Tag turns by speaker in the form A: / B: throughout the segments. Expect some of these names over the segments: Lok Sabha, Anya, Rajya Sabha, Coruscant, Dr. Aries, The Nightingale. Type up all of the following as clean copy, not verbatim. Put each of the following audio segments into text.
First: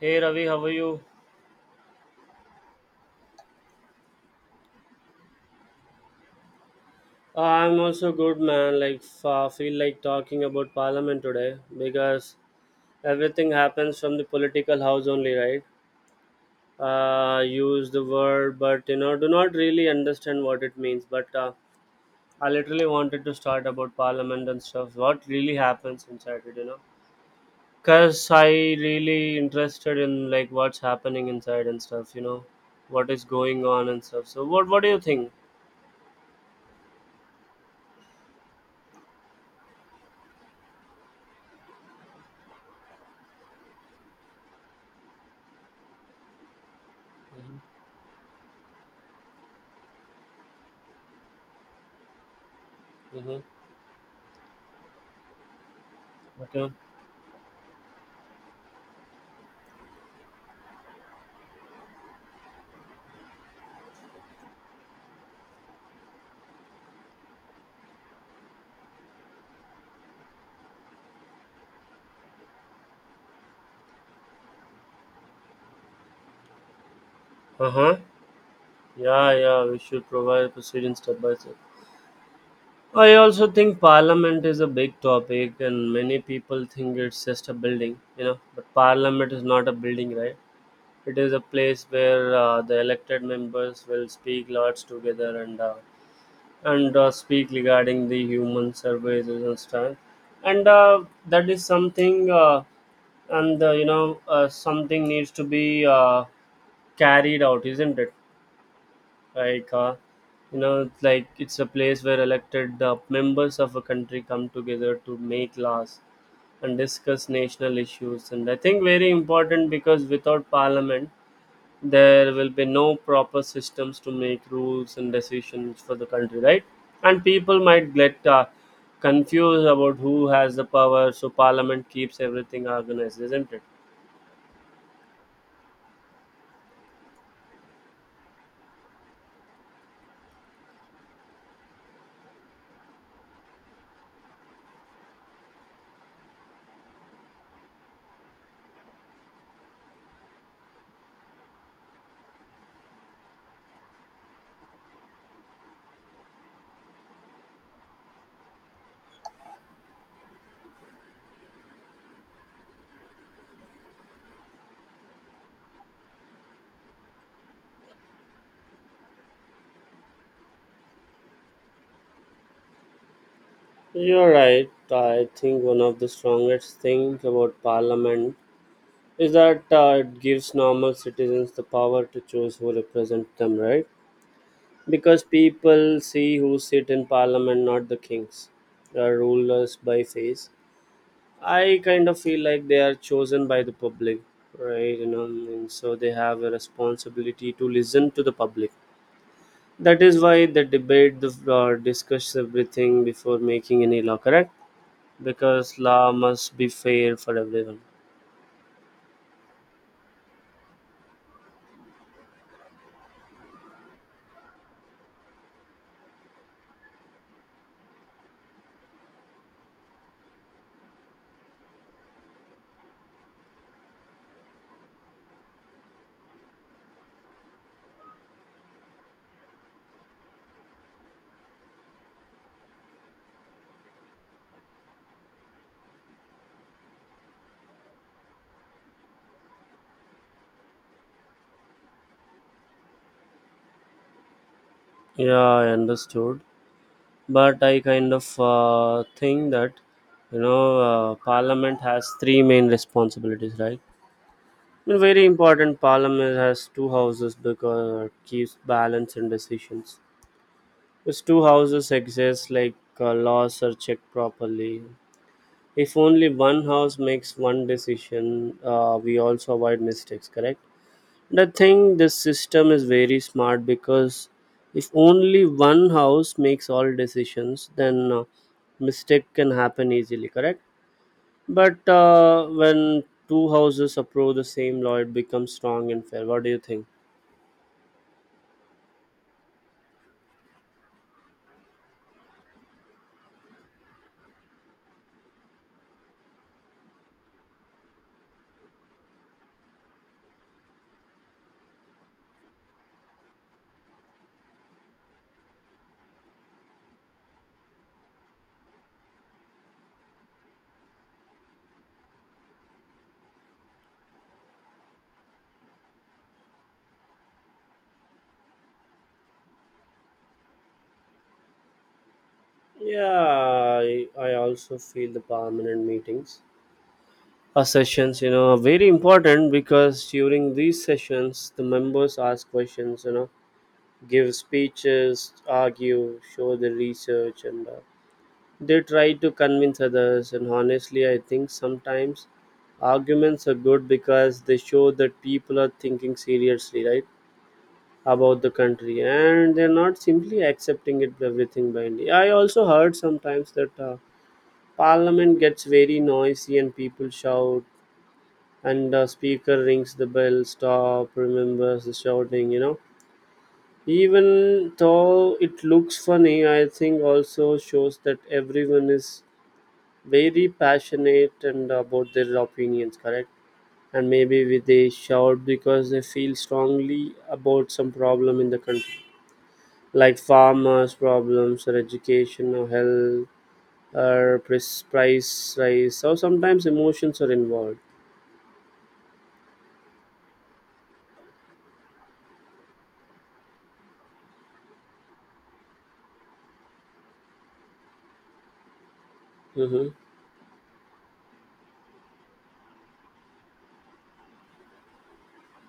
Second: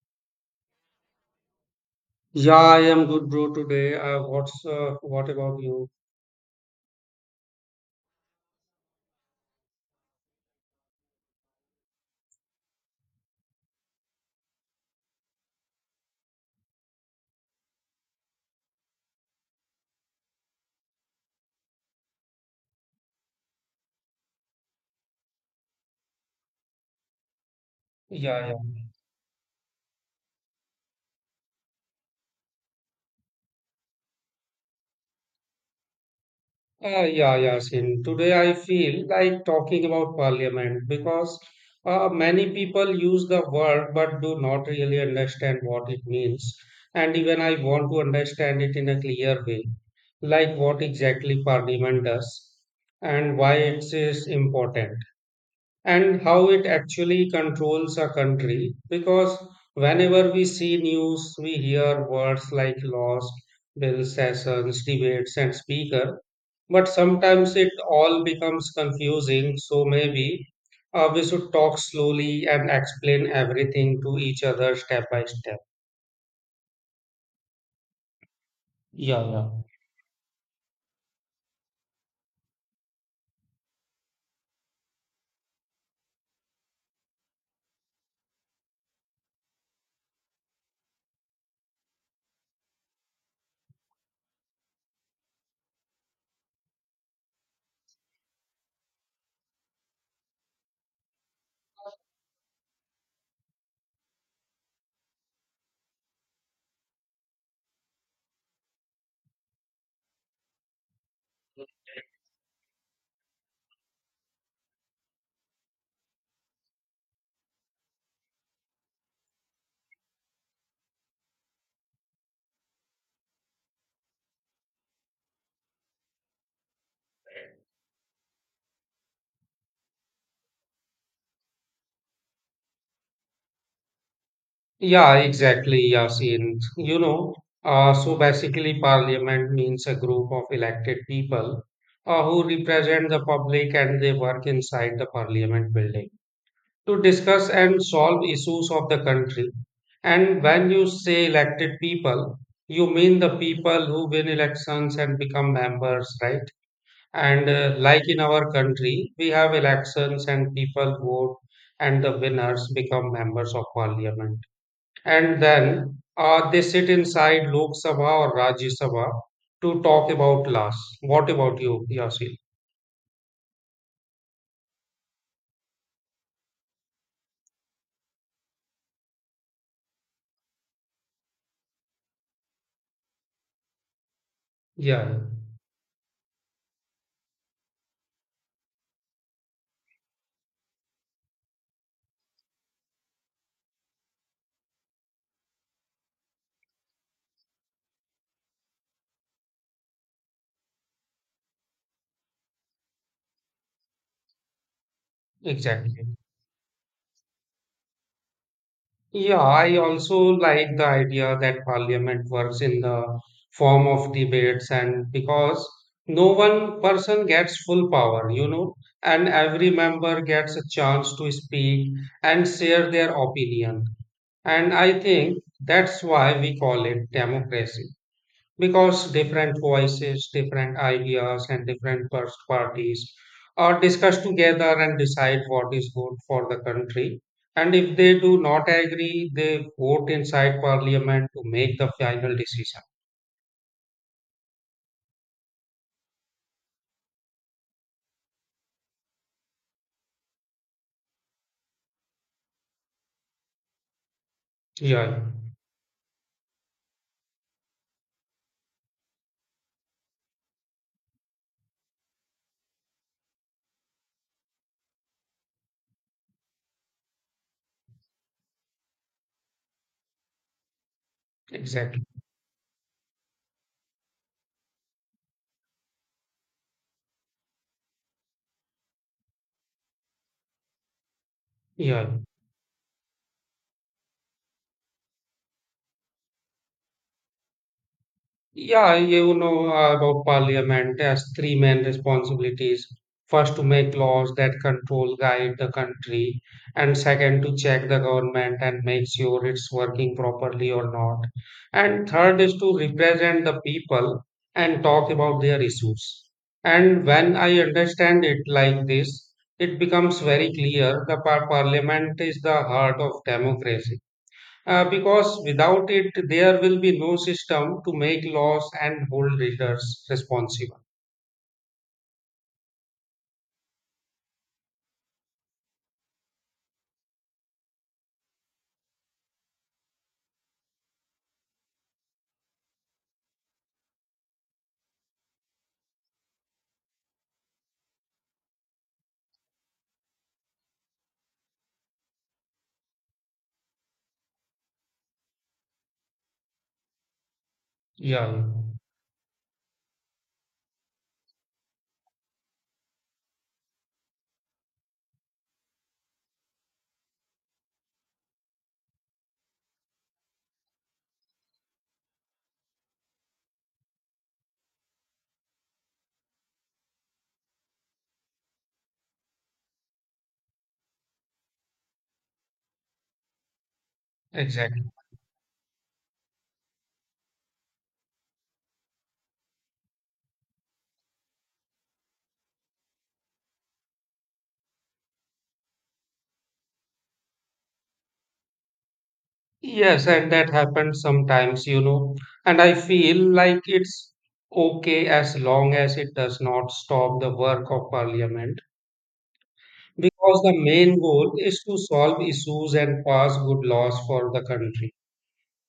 A: Hey Ravi, how are you?
B: Yeah, I am good, bro. Today, what about you?
A: I'm also good, man. Like, I feel like talking about Parliament today because everything happens from the political house only, right? Use the word, but you know, do not really understand what it means. But I literally wanted to start about Parliament and stuff. What really happens inside it, you know? Cause I
B: Yeah,
A: really interested in like what's happening inside and stuff. You know, what is going on and stuff. So, what do you think?
B: yeah, yeah, yeah. Sin. Today, I feel like talking about parliament because many people use the word but do not really understand what it means. And even I want to understand it in a clear way, like what exactly parliament does and
A: Mm-hmm.
B: why it is important. And how it
A: Okay.
B: actually controls a country because whenever we see news we hear words like lost bill sessions debates and speaker, but sometimes it all becomes confusing. So maybe we should talk slowly and explain everything to each other step by step.
A: Uh huh.
B: Yeah,
A: Yeah,
B: yeah.
A: yeah, we should provide proceeding step by step. I also think parliament is a big topic, and many people think it's just a building, you know. But parliament is not a building, right? It is a place where the elected members will speak lots together and speak regarding the human services and stuff. And That is something, something needs to be carried out, isn't it? like uh, like it's a place where elected members of a country come together to make laws and discuss national issues, and I think very important because without parliament there will be no proper systems to make rules and decisions for the country, right? And people might get confused about who has the power, so parliament keeps everything organized, isn't it?
B: Yeah, exactly, Yasin. You know, so basically, parliament means a group of elected people who represent the public, and they work inside the parliament building to discuss and solve issues of the country. And when you say elected people, you mean the people who win elections and become members, right? And like in our country, we have elections and people vote, and the winners become members of parliament, and then they sit inside Lok Sabha or Rajya Sabha to talk about laws. What about you, Yasil?
A: You're right. I think one of the strongest things about parliament is that it gives normal citizens the power to choose who represent them, right?
B: Yeah,
A: Because people see who sit in parliament, not the kings, the rulers by face. I kind of feel like they are chosen by the public, right? You know, and so they have a responsibility to listen to the public. That is why they debate, the discuss everything before making any law, correct? Because
B: exactly.
A: law must be fair for everyone.
B: Yeah, I also like the idea that parliament works in the form of debates, and because no one person gets full power, you know, and every member gets a chance to speak and share their opinion. And I think that's why we call it democracy. Because different voices, different ideas, and different parties are discussed together and decide what is good for the country. And if they do not agree, they vote inside parliament to make the final decision.
A: Yeah, I understood. But I kind of think that, you know, parliament has three main responsibilities, right?
B: Yeah,
A: I mean,
B: yeah,
A: very important, parliament has two houses because it keeps balance in decisions. These two houses exist like laws are checked properly. If only one house makes one decision, we also avoid mistakes, correct? The thing,
B: exactly.
A: this system is very smart because if only one house makes all decisions, then mistake can happen easily. Correct. But
B: Yeah.
A: when two houses approve the same law, it becomes strong and fair. What do you think?
B: Yeah, you know, about parliament has three main responsibilities. First, to make laws that control, guide the country, and second, to check the government and make sure it's working properly or not. And third is to represent the people and talk about their issues. And when I understand it like this, it becomes very clear the parliament is the heart of democracy. Because without it, there will be no system to make laws and hold readers responsible.
A: Yeah, I also feel the permanent meetings. Our sessions, you know, are very important because during these sessions, the members ask questions, you know, give speeches, argue, show the research, and they try to convince others, and honestly, I think sometimes arguments are good because they show that people are thinking seriously, right,
B: Yeah,
A: about
B: yeah.
A: the country, and they're not simply accepting it everything blindly. I also heard sometimes that parliament gets very noisy and people shout, and the speaker rings the bell, stop, remembers the shouting, you know. Even though it looks funny, I think also shows that everyone is very passionate and about their opinions, correct? And maybe
B: Exactly.
A: they shout because they feel strongly about some problem in the country, like farmers problems or education or health or price rise. So sometimes emotions are involved.
B: Yes, and that happens sometimes, you know. And I feel like it's okay as long as it does not stop the work of parliament,
A: Mm-hmm.
B: because the main goal is to solve issues and pass good laws for the country.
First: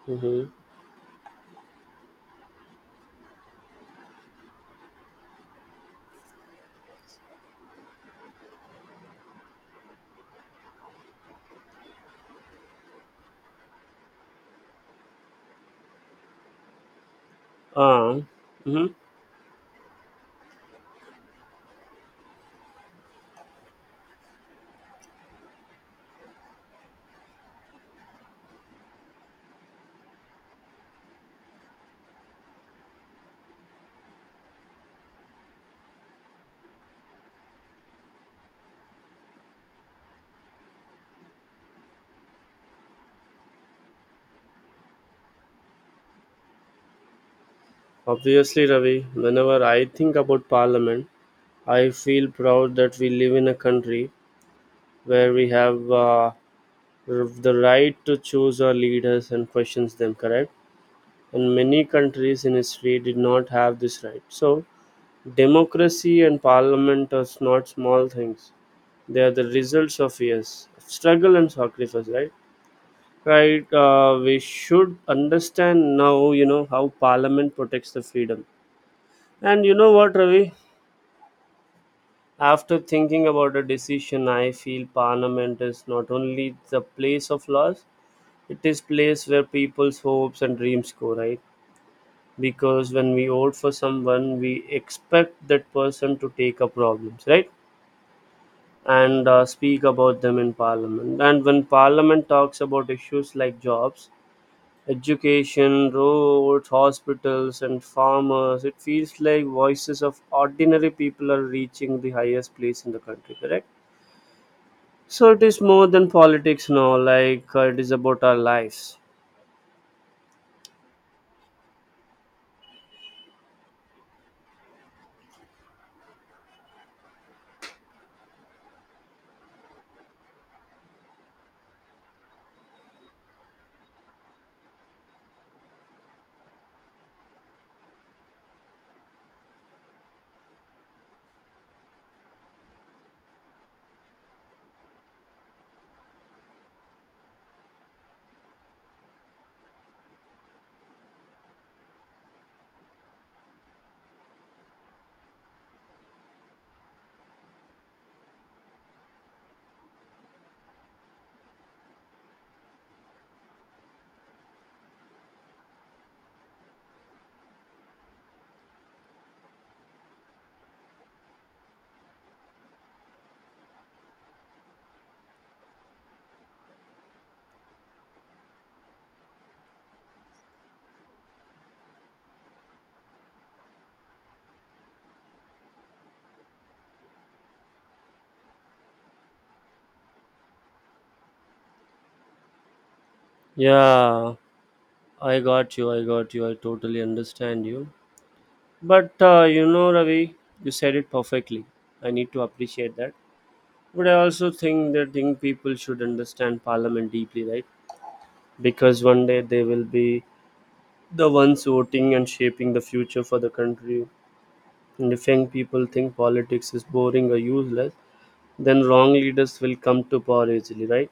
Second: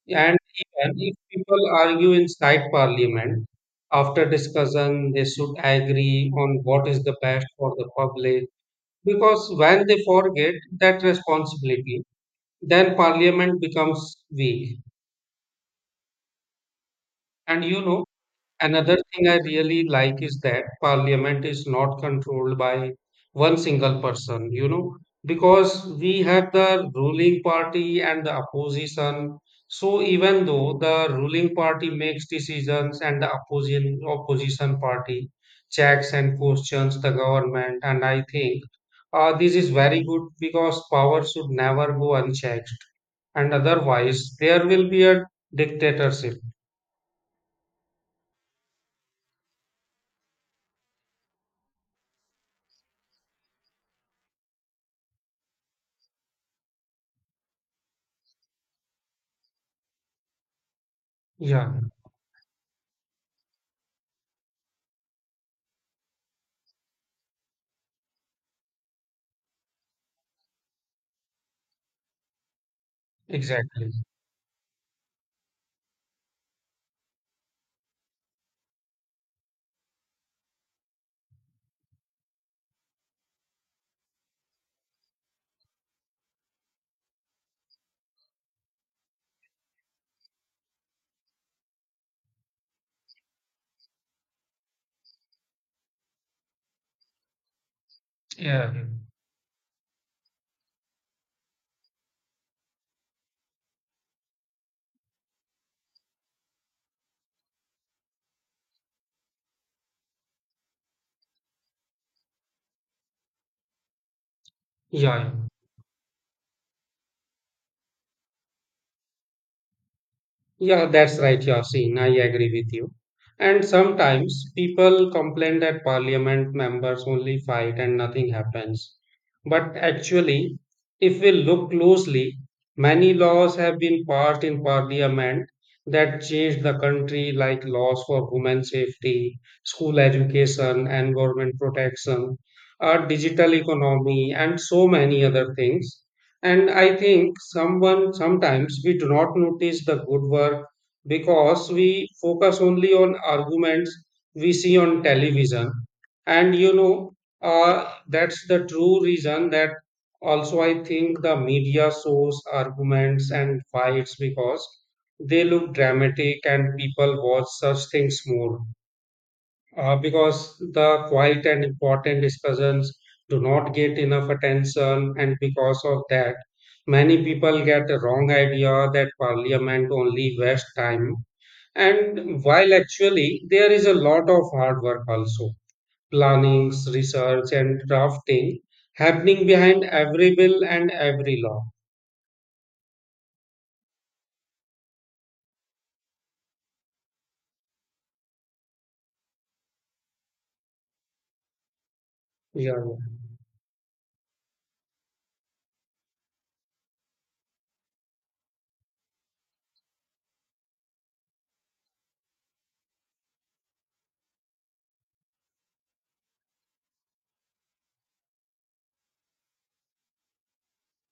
B: Yeah, and
A: Mm-hmm.
B: even if people argue inside parliament, after discussion, they should agree on what is the best for the public. Because when they forget that responsibility, then parliament becomes weak. And you know,
A: Uh, mm-hmm.
B: another thing I really like is that parliament is not controlled by one single person, you know, because we have the ruling party and the opposition. So even though the ruling party makes decisions and the opposition party checks and questions the government, and I think this is very good because power should never go unchecked, and otherwise there will be a dictatorship.
A: Obviously, Ravi, whenever I think about parliament, I feel proud that we live in a country where we have the right to choose our leaders and questions them, correct? And
B: Yeah,
A: many countries in history did not have this right, so democracy and parliament are not small things. They are the results of years of struggle and sacrifice, right? Right,
B: exactly.
A: we should understand now, you know, how parliament protects the freedom. And you know what, Ravi, after thinking about a decision, I feel parliament is not only the place of laws. It is place where people's hopes and dreams go, right? Because when we vote for someone, we expect that person to take up problems, right?
B: Yeah,
A: And speak about them in parliament, and when parliament talks about issues like jobs, education, roads, hospitals, and farmers, it feels like voices of ordinary people are reaching the highest place in the country, correct? So
B: yeah,
A: it is more than politics now, like it is about our lives.
B: yeah, that's right, Yasin. I agree with you. And sometimes people complain that parliament members only fight and nothing happens. But actually, if we look closely, many laws have been passed in parliament that changed the country, like laws for women safety, school education, environment protection, our digital economy, and so many other things. And I think someone sometimes we do not notice the good work because we focus only on arguments we see on television. And you know, that's the true reason that also I think the media shows arguments and fights because they look dramatic and people watch such things more because the quiet and important discussions do not get enough attention, and because of that, many people get the wrong idea that parliament only wastes time. And while actually there is a lot of hard work also, plannings, research, and drafting happening behind every bill and every law.
A: Yeah, I got you. I got you. I totally understand you. But you know, Ravi, you said it perfectly. I need to
B: Yeah, yeah,
A: appreciate that. But I also think that think people should understand Parliament deeply, right? Because one day they will be the ones voting and shaping the future for the country. And if young people think politics is boring or useless, then wrong leaders will come to power easily, right?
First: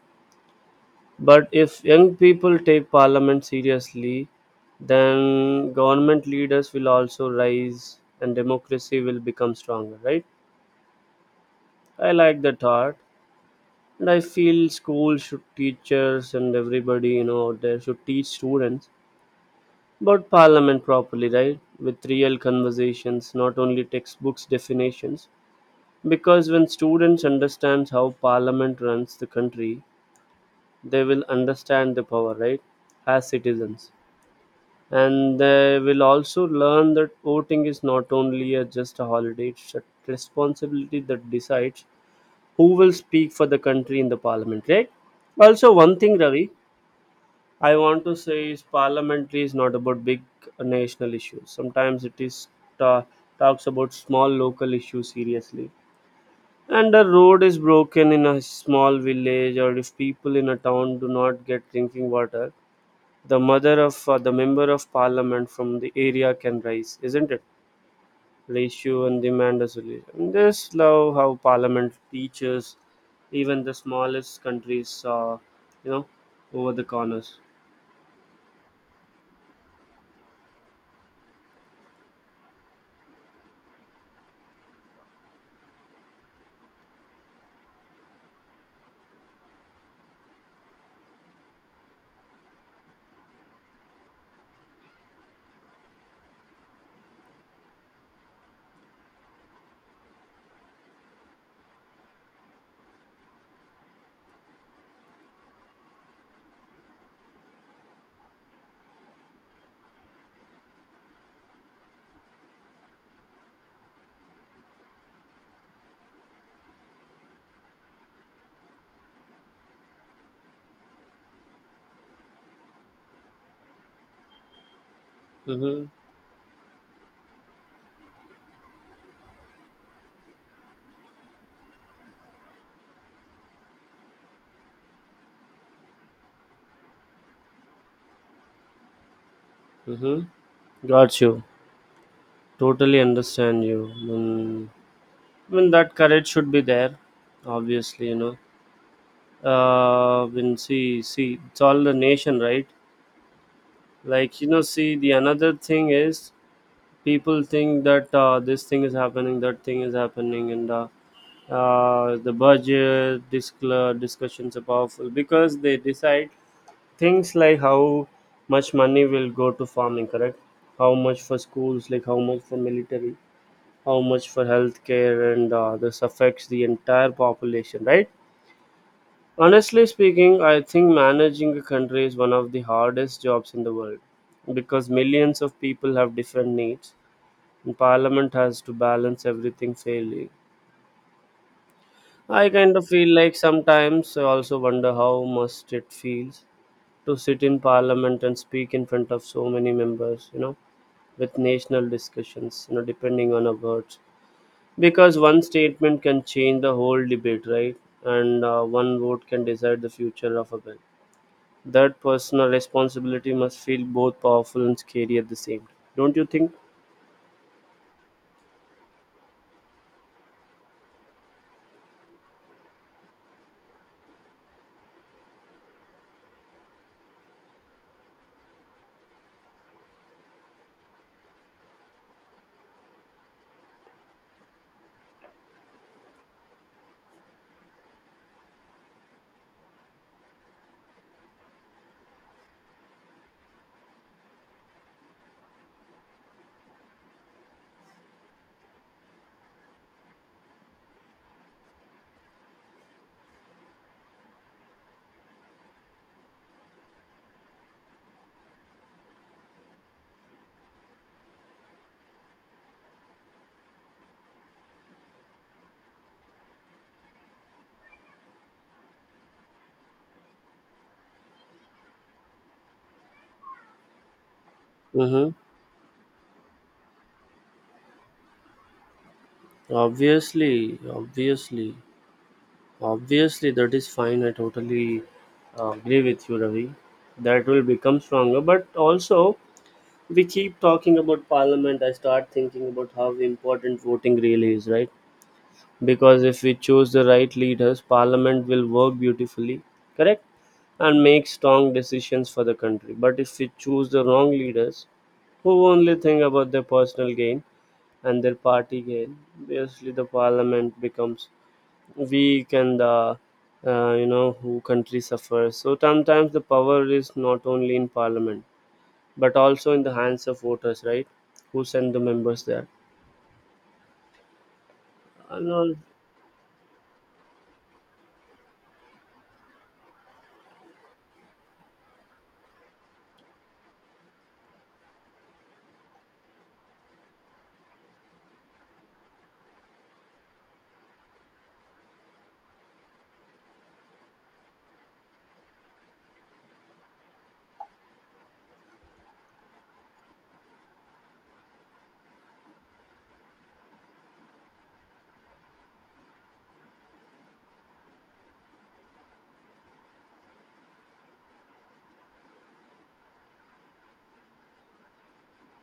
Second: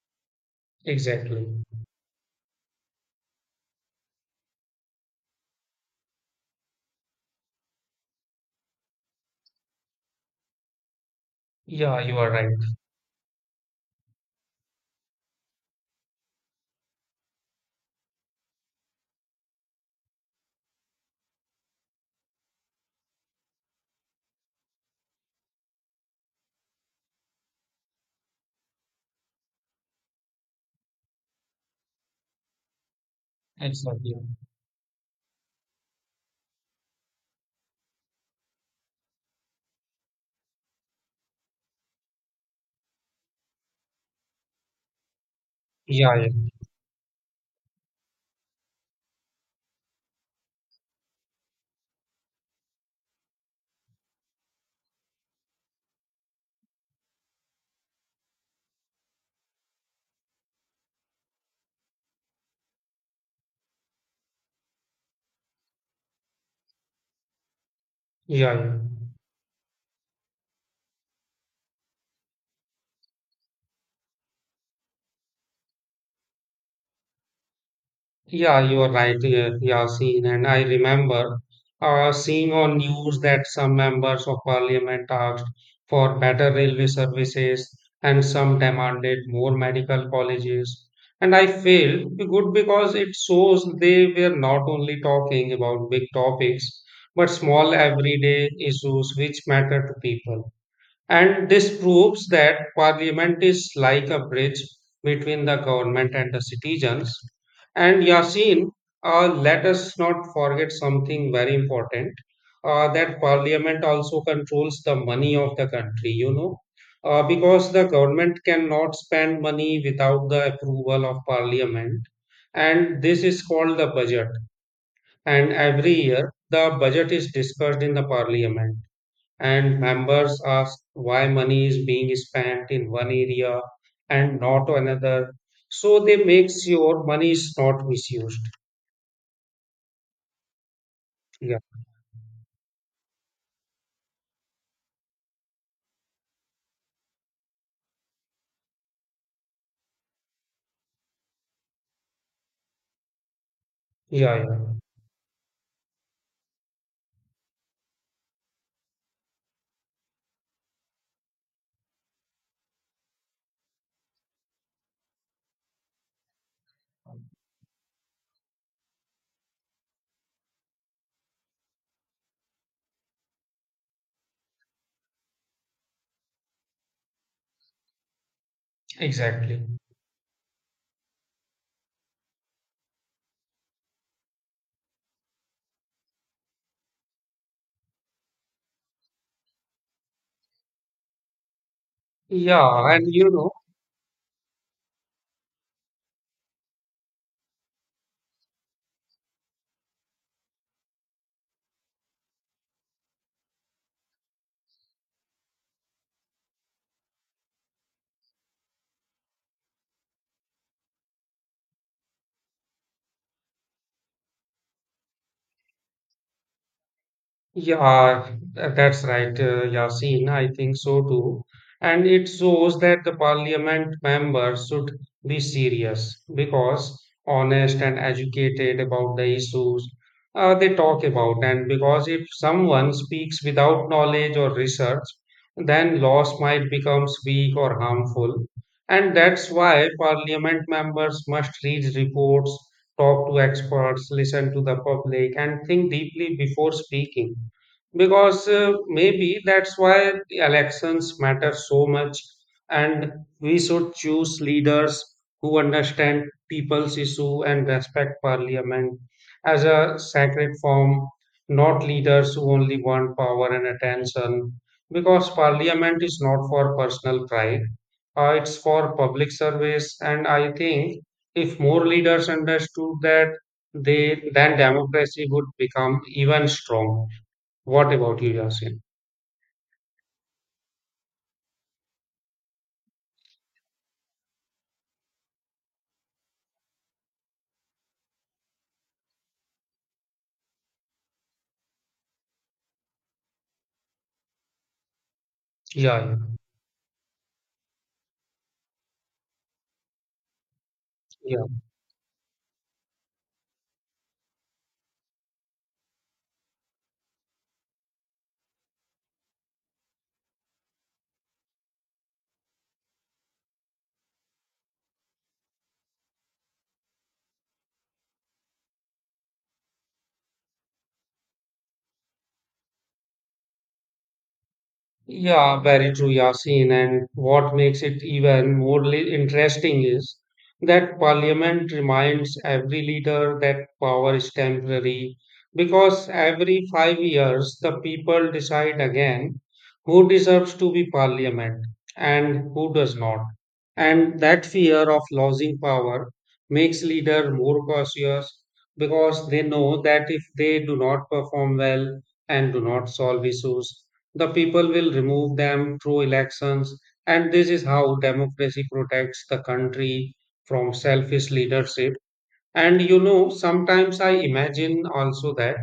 B: exactly.
A: But if young people take parliament seriously, then government leaders will also rise and democracy will become stronger, right?
B: Yeah,
A: I
B: you are
A: like
B: right.
A: that thought. And I feel schools should teachers and everybody, you know, out there should teach students about parliament properly, right? With real conversations, not only textbooks definitions. Because when students understand how parliament runs the country, they will understand the power, right? As citizens,
B: Exactly.
A: and they will also learn that voting is not only a, just a holiday, it's a responsibility that decides who will speak for the country in the parliament, right? Also one
B: Yeah,
A: thing,
B: yeah,
A: Ravi, I want to say is parliamentary is not about big national issues. Sometimes it is ta- talks about small local issues seriously, and a road is broken in a small village, or if people in a town do not get drinking water, the mother of the member of parliament from the area can rise, isn't it?
B: yeah, yeah.
A: Ratio and demand a solution. This love how parliament teaches even the smallest countries, you know, over the corners.
B: Yeah, you are right, yeah, Yasin. And I remember seeing on news that some members of parliament asked for better railway services, and some demanded more medical colleges. And I feel good because it shows they were not only talking about big topics, but small everyday issues which matter to people. And this proves that parliament is like a bridge between the government and the citizens. And Yasin, let us not forget something very important that parliament also controls the money of the country, you know, because the government cannot spend money without the approval of parliament. And this is called the budget. And
A: Mm-hmm.
B: every year, the budget is discussed in the parliament and members ask why money is being spent in one area and not another. So they make sure money is not misused.
A: Mm-hmm. Got you.
B: Yeah,
A: Totally understand you. Mm. I mean, that courage should be there, obviously, you know. When see, it's all the nation, right?
B: yeah,
A: Like, you
B: yeah,
A: know, see, the another thing is people think that this thing is happening, that thing is happening, and the budget discla discussions are powerful because they decide things like how much money will go to farming, correct? How much for schools, like how much for military, how much for healthcare, and this affects the entire population, right?
B: exactly.
A: Honestly speaking, I think managing a country is one of the hardest jobs in the world because millions of people have different needs. Parliament has to balance everything fairly. I kind of
B: Yeah, and
A: feel
B: you
A: like
B: know,
A: sometimes I also wonder how must it feels to sit in Parliament and speak in front of so many members, you know, with national discussions, you know, depending on our words. Because one statement can change the whole debate, right? And one vote can decide the future of a bill. That personal responsibility must feel both powerful and scary at the same time. Don't you think?
B: Yeah, th- that's right, Yasin. I think so too. And it shows that the parliament members should be serious because honest and educated about the issues they talk about. And because if someone speaks without knowledge or research, then laws might become weak or harmful. And that's why parliament members must read reports, talk to experts, listen to the public, and think deeply before speaking, because maybe that's why the elections matter so much, and we should choose leaders who understand people's issue and respect parliament as a sacred form, not leaders who only want power and attention, because parliament is not for personal pride. It's for public service, and I think if more leaders understood that, they then democracy
A: Mm-hmm.
B: would become even stronger. What about you, Yasin?
A: Obviously, obviously. Obviously, that is fine. I totally agree with you, Ravi. That will become stronger. But also, we keep talking about parliament. I start thinking about how important voting really is, right?
B: Yeah, yeah,
A: Because if we choose the right leaders, parliament will work beautifully, correct? And make
B: yeah.
A: strong decisions for the country. But if we choose the wrong leaders, who only think about their personal gain and their party gain, obviously the parliament becomes weak and the you know who country suffers. So sometimes the power is not only in parliament but also in the hands of voters, right? Who send the members there and
B: Yeah, very true, Yasin. And what makes it even more interesting is that Parliament reminds every leader that power is temporary, because every 5 years the people decide again who deserves to be Parliament and who does not. And that fear of losing power makes leader more cautious, because they know that if they do not perform well and do not solve issues, the people will remove them through elections, and this is how democracy protects the country from selfish leadership. And you know, sometimes I imagine also that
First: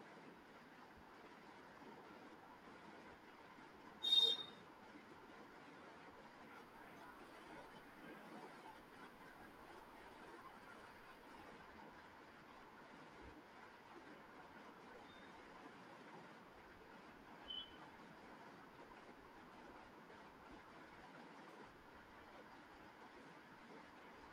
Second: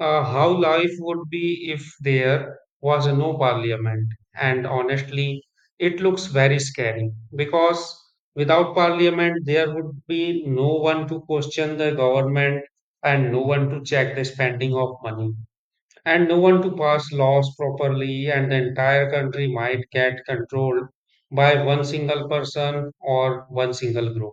B: how life would be if there was no parliament. And honestly, it looks very scary because without parliament, there would be no one to question the government, and no one to check the spending of money, and no one to pass laws properly, and the entire country might get controlled by one single person or one single group.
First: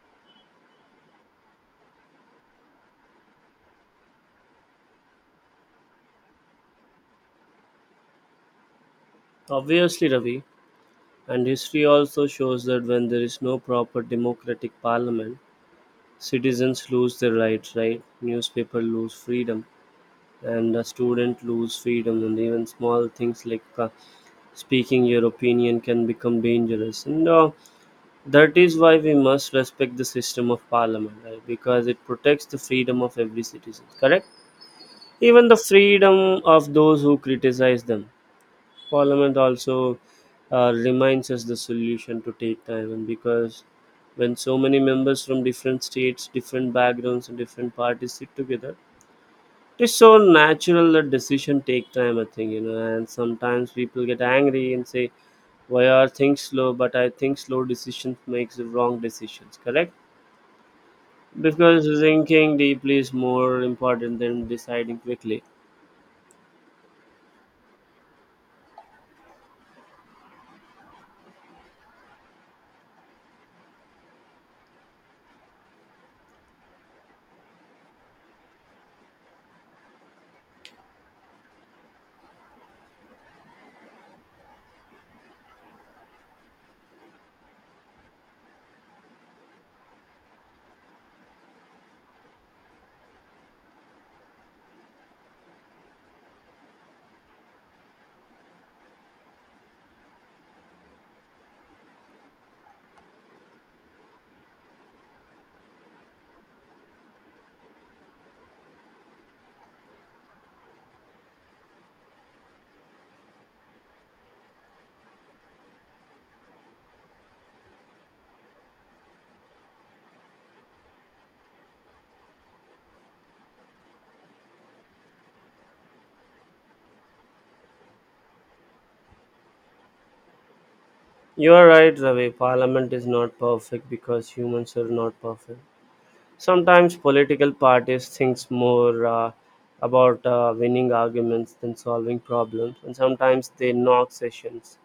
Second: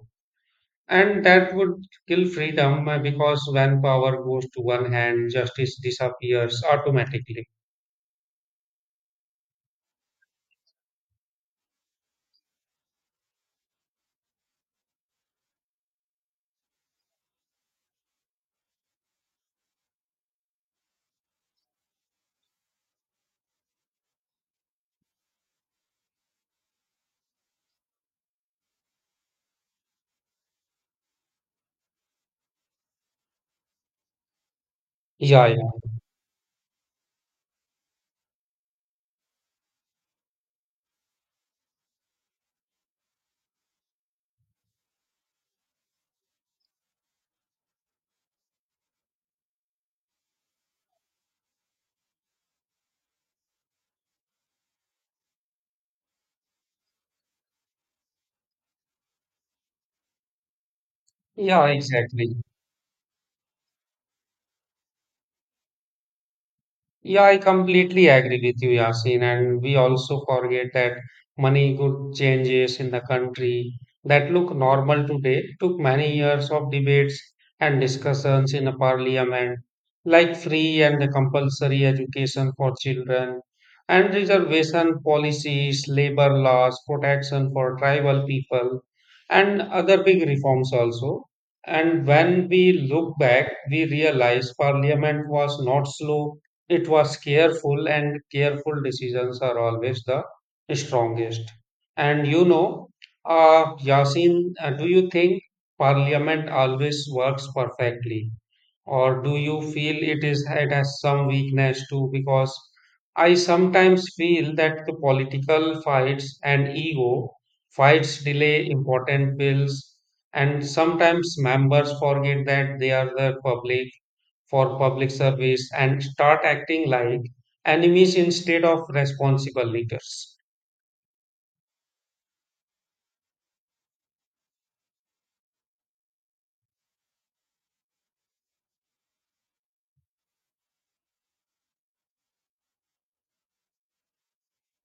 B: And that would kill freedom, because when power goes to one hand, justice disappears automatically.
A: obviously, Ravi, and history also shows that when there is no proper democratic parliament, citizens lose their rights, right? Newspaper lose freedom, and a student lose freedom, and even small things like speaking your opinion can become dangerous, and that is why we must respect the system of parliament, right? Because it protects the freedom of every citizen, correct?
B: Yeah,
A: Even the
B: yeah,
A: freedom of those who criticize them. Parliament also reminds us the solution to take time, and because when so many members from different states, different backgrounds, and different parties sit together, it's so natural that decision take time. I think, you know, and sometimes people get angry and say, "Why are things slow?" But I think slow decisions makes the wrong decisions. Correct.
B: yeah,
A: Because
B: exactly.
A: thinking deeply is more important than deciding quickly.
B: Yeah, I completely agree with you, Yasin. And we also forget that money good changes in the country that look normal today took many years of debates and discussions in a parliament, like free and compulsory education for children, and reservation policies, labor laws, protection for tribal people, and other big reforms also. And when we look back, we realize parliament was not slow, it was careful, and careful decisions are always the strongest. And you know, Yasin, do you think Parliament always works perfectly? Or do you feel it has some weakness too, because I sometimes feel that the political fights and ego fights delay important bills, and sometimes members forget that they are the public for public service and start acting like enemies instead of responsible leaders.
A: You are right, Ravi. Parliament is not perfect because humans are not perfect. Sometimes political parties thinks more about winning arguments than solving problems, and sometimes they knock sessions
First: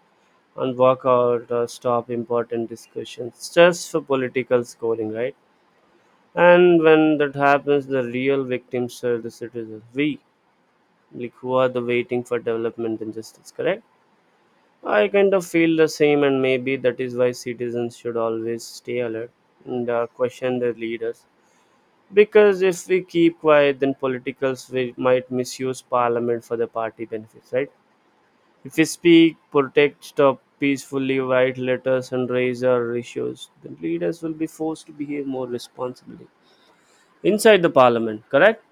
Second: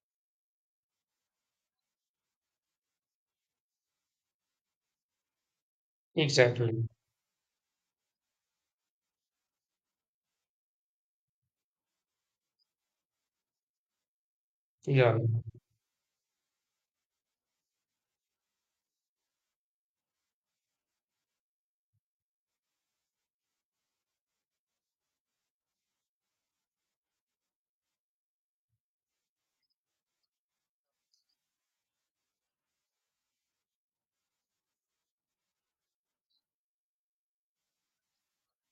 A: and walk out or stop important discussions just for political scoring, right? And
B: Exactly.
A: when that happens, the real victims are the citizens. We, like, who are the waiting for development and justice, correct? I
B: Yeah,
A: kind of feel the same, and maybe that is why citizens should always stay alert and question their leaders. Because if we keep quiet, then politicals might misuse parliament for their party benefits, right? If we speak, protect, stop peacefully, write letters, and raise our issues, then leaders will be forced to behave more responsibly inside the parliament, correct?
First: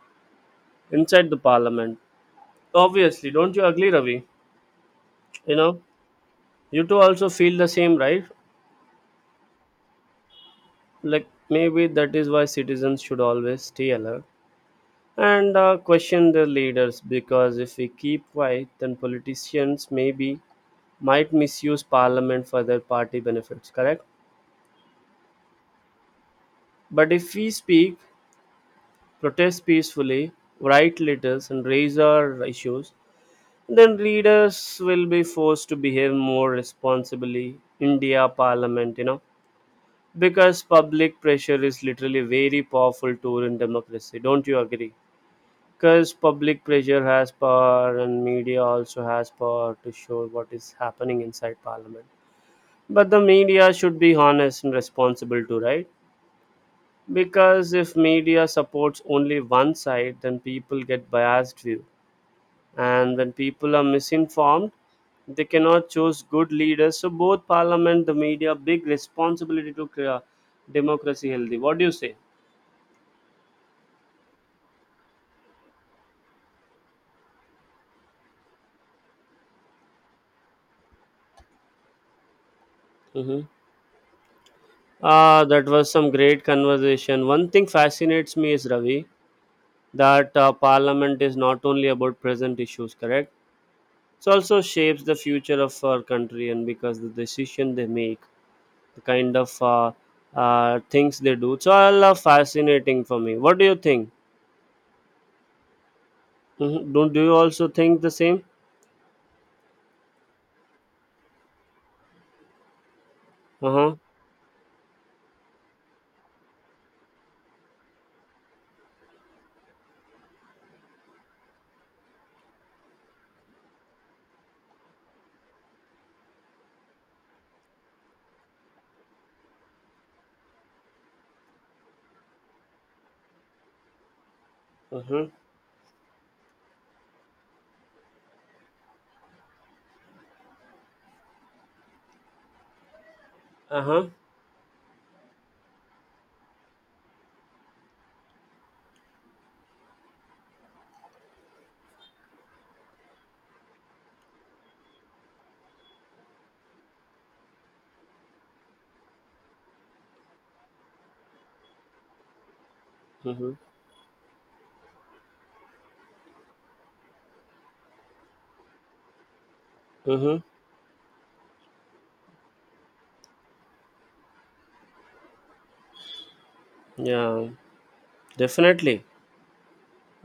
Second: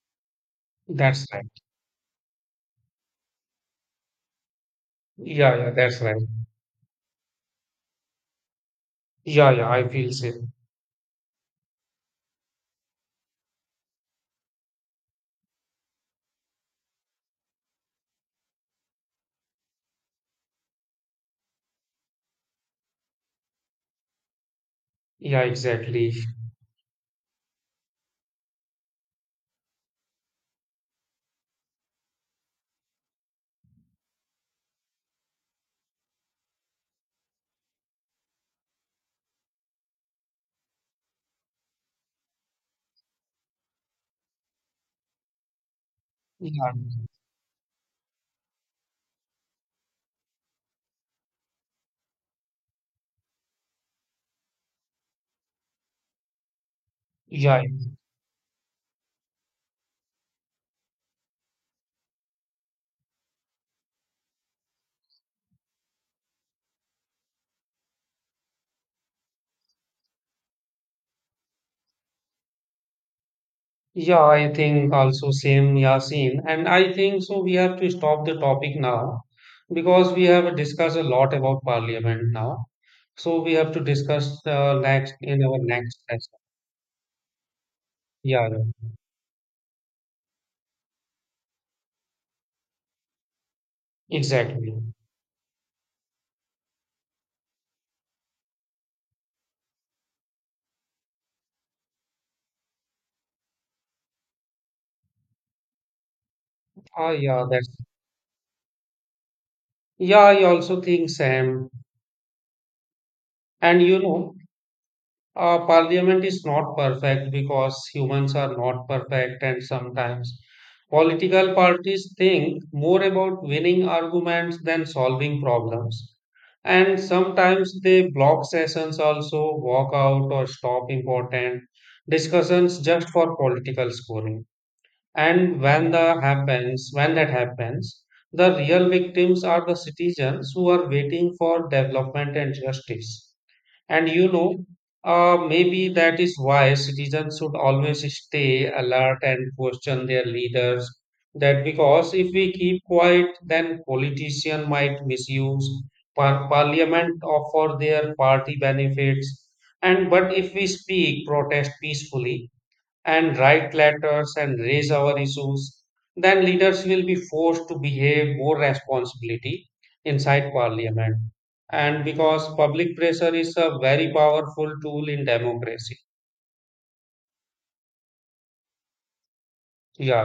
B: that's
A: Inside the
B: right.
A: parliament, obviously, don't you agree, Ravi?
B: Yeah,
A: You
B: yeah,
A: know,
B: that's right.
A: you two also feel the same, right?
B: Yeah, yeah, I feel same.
A: Like, maybe that is why citizens should always stay alert and question their leaders, because if we keep quiet, then politicians maybe might misuse parliament for their party benefits, correct?
B: Yeah, exactly.
A: But if we speak, protest peacefully, write letters, and raise our issues, then leaders will be forced to behave more responsibly india parliament, you know, because public pressure is literally very powerful tool in democracy, don't you agree? Because public
B: yeah
A: pressure has power and media also has power to show what is happening inside parliament, but the media should be honest and responsible too, right?
B: yeah
A: Because
B: yeah.
A: if media supports only one side, then people get biased view, and when people are misinformed, they cannot choose good leaders. So both parliament the media big responsibility to democracy healthy. What do you say?
B: Yeah, I think also same, Yasin. And I think so we have to stop the topic now because we have discussed a lot about parliament now.
A: Hmm.
B: So we have to discuss next in
A: Ah,
B: our
A: that was
B: next
A: some
B: session.
A: great conversation. One thing fascinates
B: Yeah,
A: me is
B: yeah,
A: Ravi. That parliament is not only about present issues, correct? It also
B: exactly.
A: shapes the future of our country, and because the decision they make, the kind of things they do, it's all fascinating for me. What do you think? Mm-hmm. do, do you
B: Yeah, that's
A: also think the same?
B: yeah, I also think same. And
A: Uh-huh.
B: you know, parliament is not perfect because humans are not perfect, and sometimes political parties think more about winning arguments than solving problems. And sometimes they block sessions, also walk out or stop important discussions just for political scoring.
A: Uh-huh.
B: And when that happens, the real victims are the citizens who are waiting for development and justice. And
A: Uh-huh.
B: you know, maybe that is why citizens should always stay alert and question their leaders. That because if we keep quiet, then politicians might misuse parliament or for their party benefits. And but if we speak, protest peacefully, and
A: Mm-hmm.
B: write letters and raise our issues, then leaders will be forced to behave more responsibility
A: Mm-hmm.
B: inside parliament. And because public pressure is a very powerful tool in democracy.
A: Yeah, definitely.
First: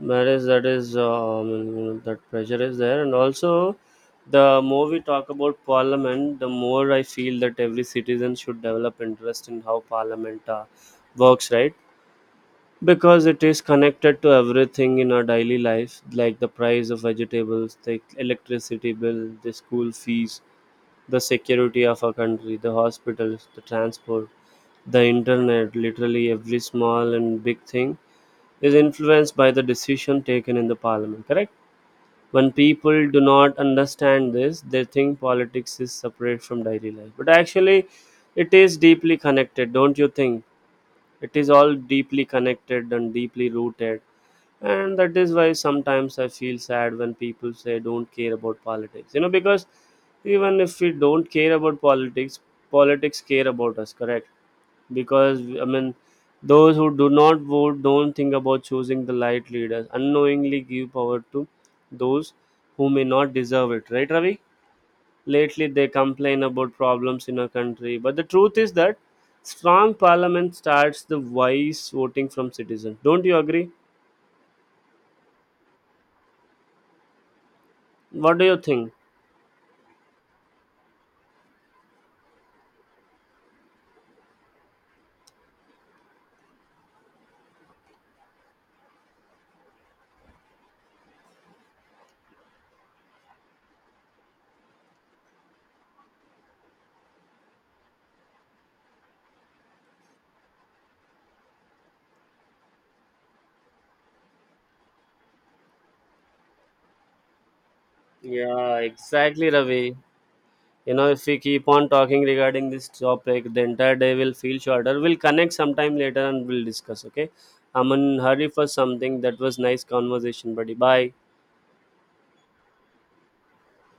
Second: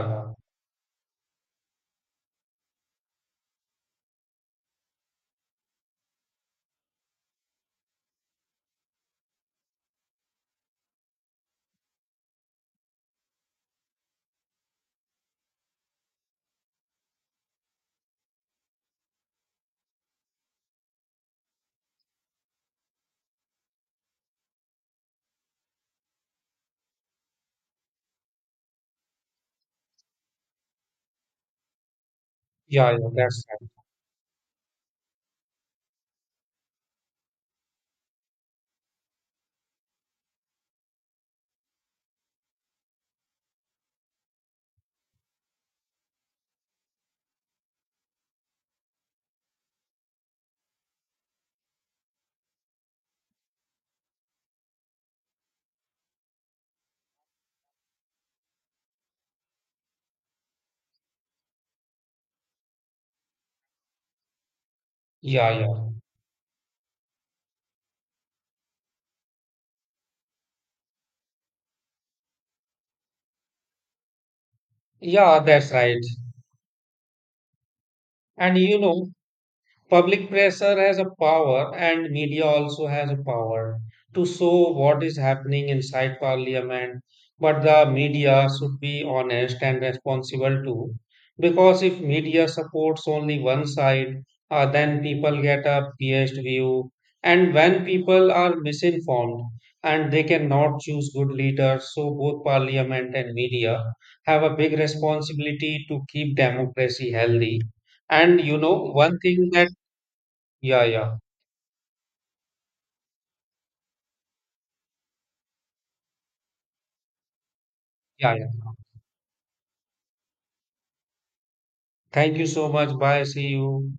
A: That is, that is, you know, that pressure is there, and also the more we talk about parliament, the more I feel that every citizen should develop interest in how parliament works, right? Because it is connected to everything in our daily life, like the price of vegetables, the electricity bill, the school fees, the security of our country, the hospitals, the transport, the internet, literally every small and big thing is influenced by the decision taken in the parliament, correct? When
B: yeah,
A: people do
B: that's
A: not
B: right.
A: understand this, they think politics is separate from daily life, but actually it is deeply connected, don't you think? It is all deeply connected and deeply rooted, and that is why sometimes I feel sad when people say don't care about politics, you know, because even if we don't care about politics, politics care about us, correct? Because I mean, those who do not vote, don't think about choosing the light leaders, unknowingly give power to those who may not deserve it, right, Ravi?
B: Yeah,
A: Lately they
B: yeah,
A: complain about problems in our country, but the truth is that strong parliament starts the wise voting from citizens, don't you agree?
B: yeah, that's right.
A: What do
B: And
A: you
B: you
A: think?
B: know, public pressure has a power and media also has a power to show what is happening inside parliament, but the media should be honest and responsible too, because if media supports only one side, then people get a biased view, and when people are misinformed, and they cannot choose good leaders. So both parliament and media have a big responsibility to keep democracy healthy. And you know,
A: Yeah,
B: one thing
A: exactly,
B: that
A: Ravi.
B: yeah,
A: You know,
B: yeah,
A: if we keep on talking regarding this topic, the entire day will feel shorter. We'll connect sometime later and we'll discuss, okay? I'm in
B: yeah, yeah.
A: hurry for something. That was nice conversation, buddy. Bye.
B: Thank you so much. Bye. See you.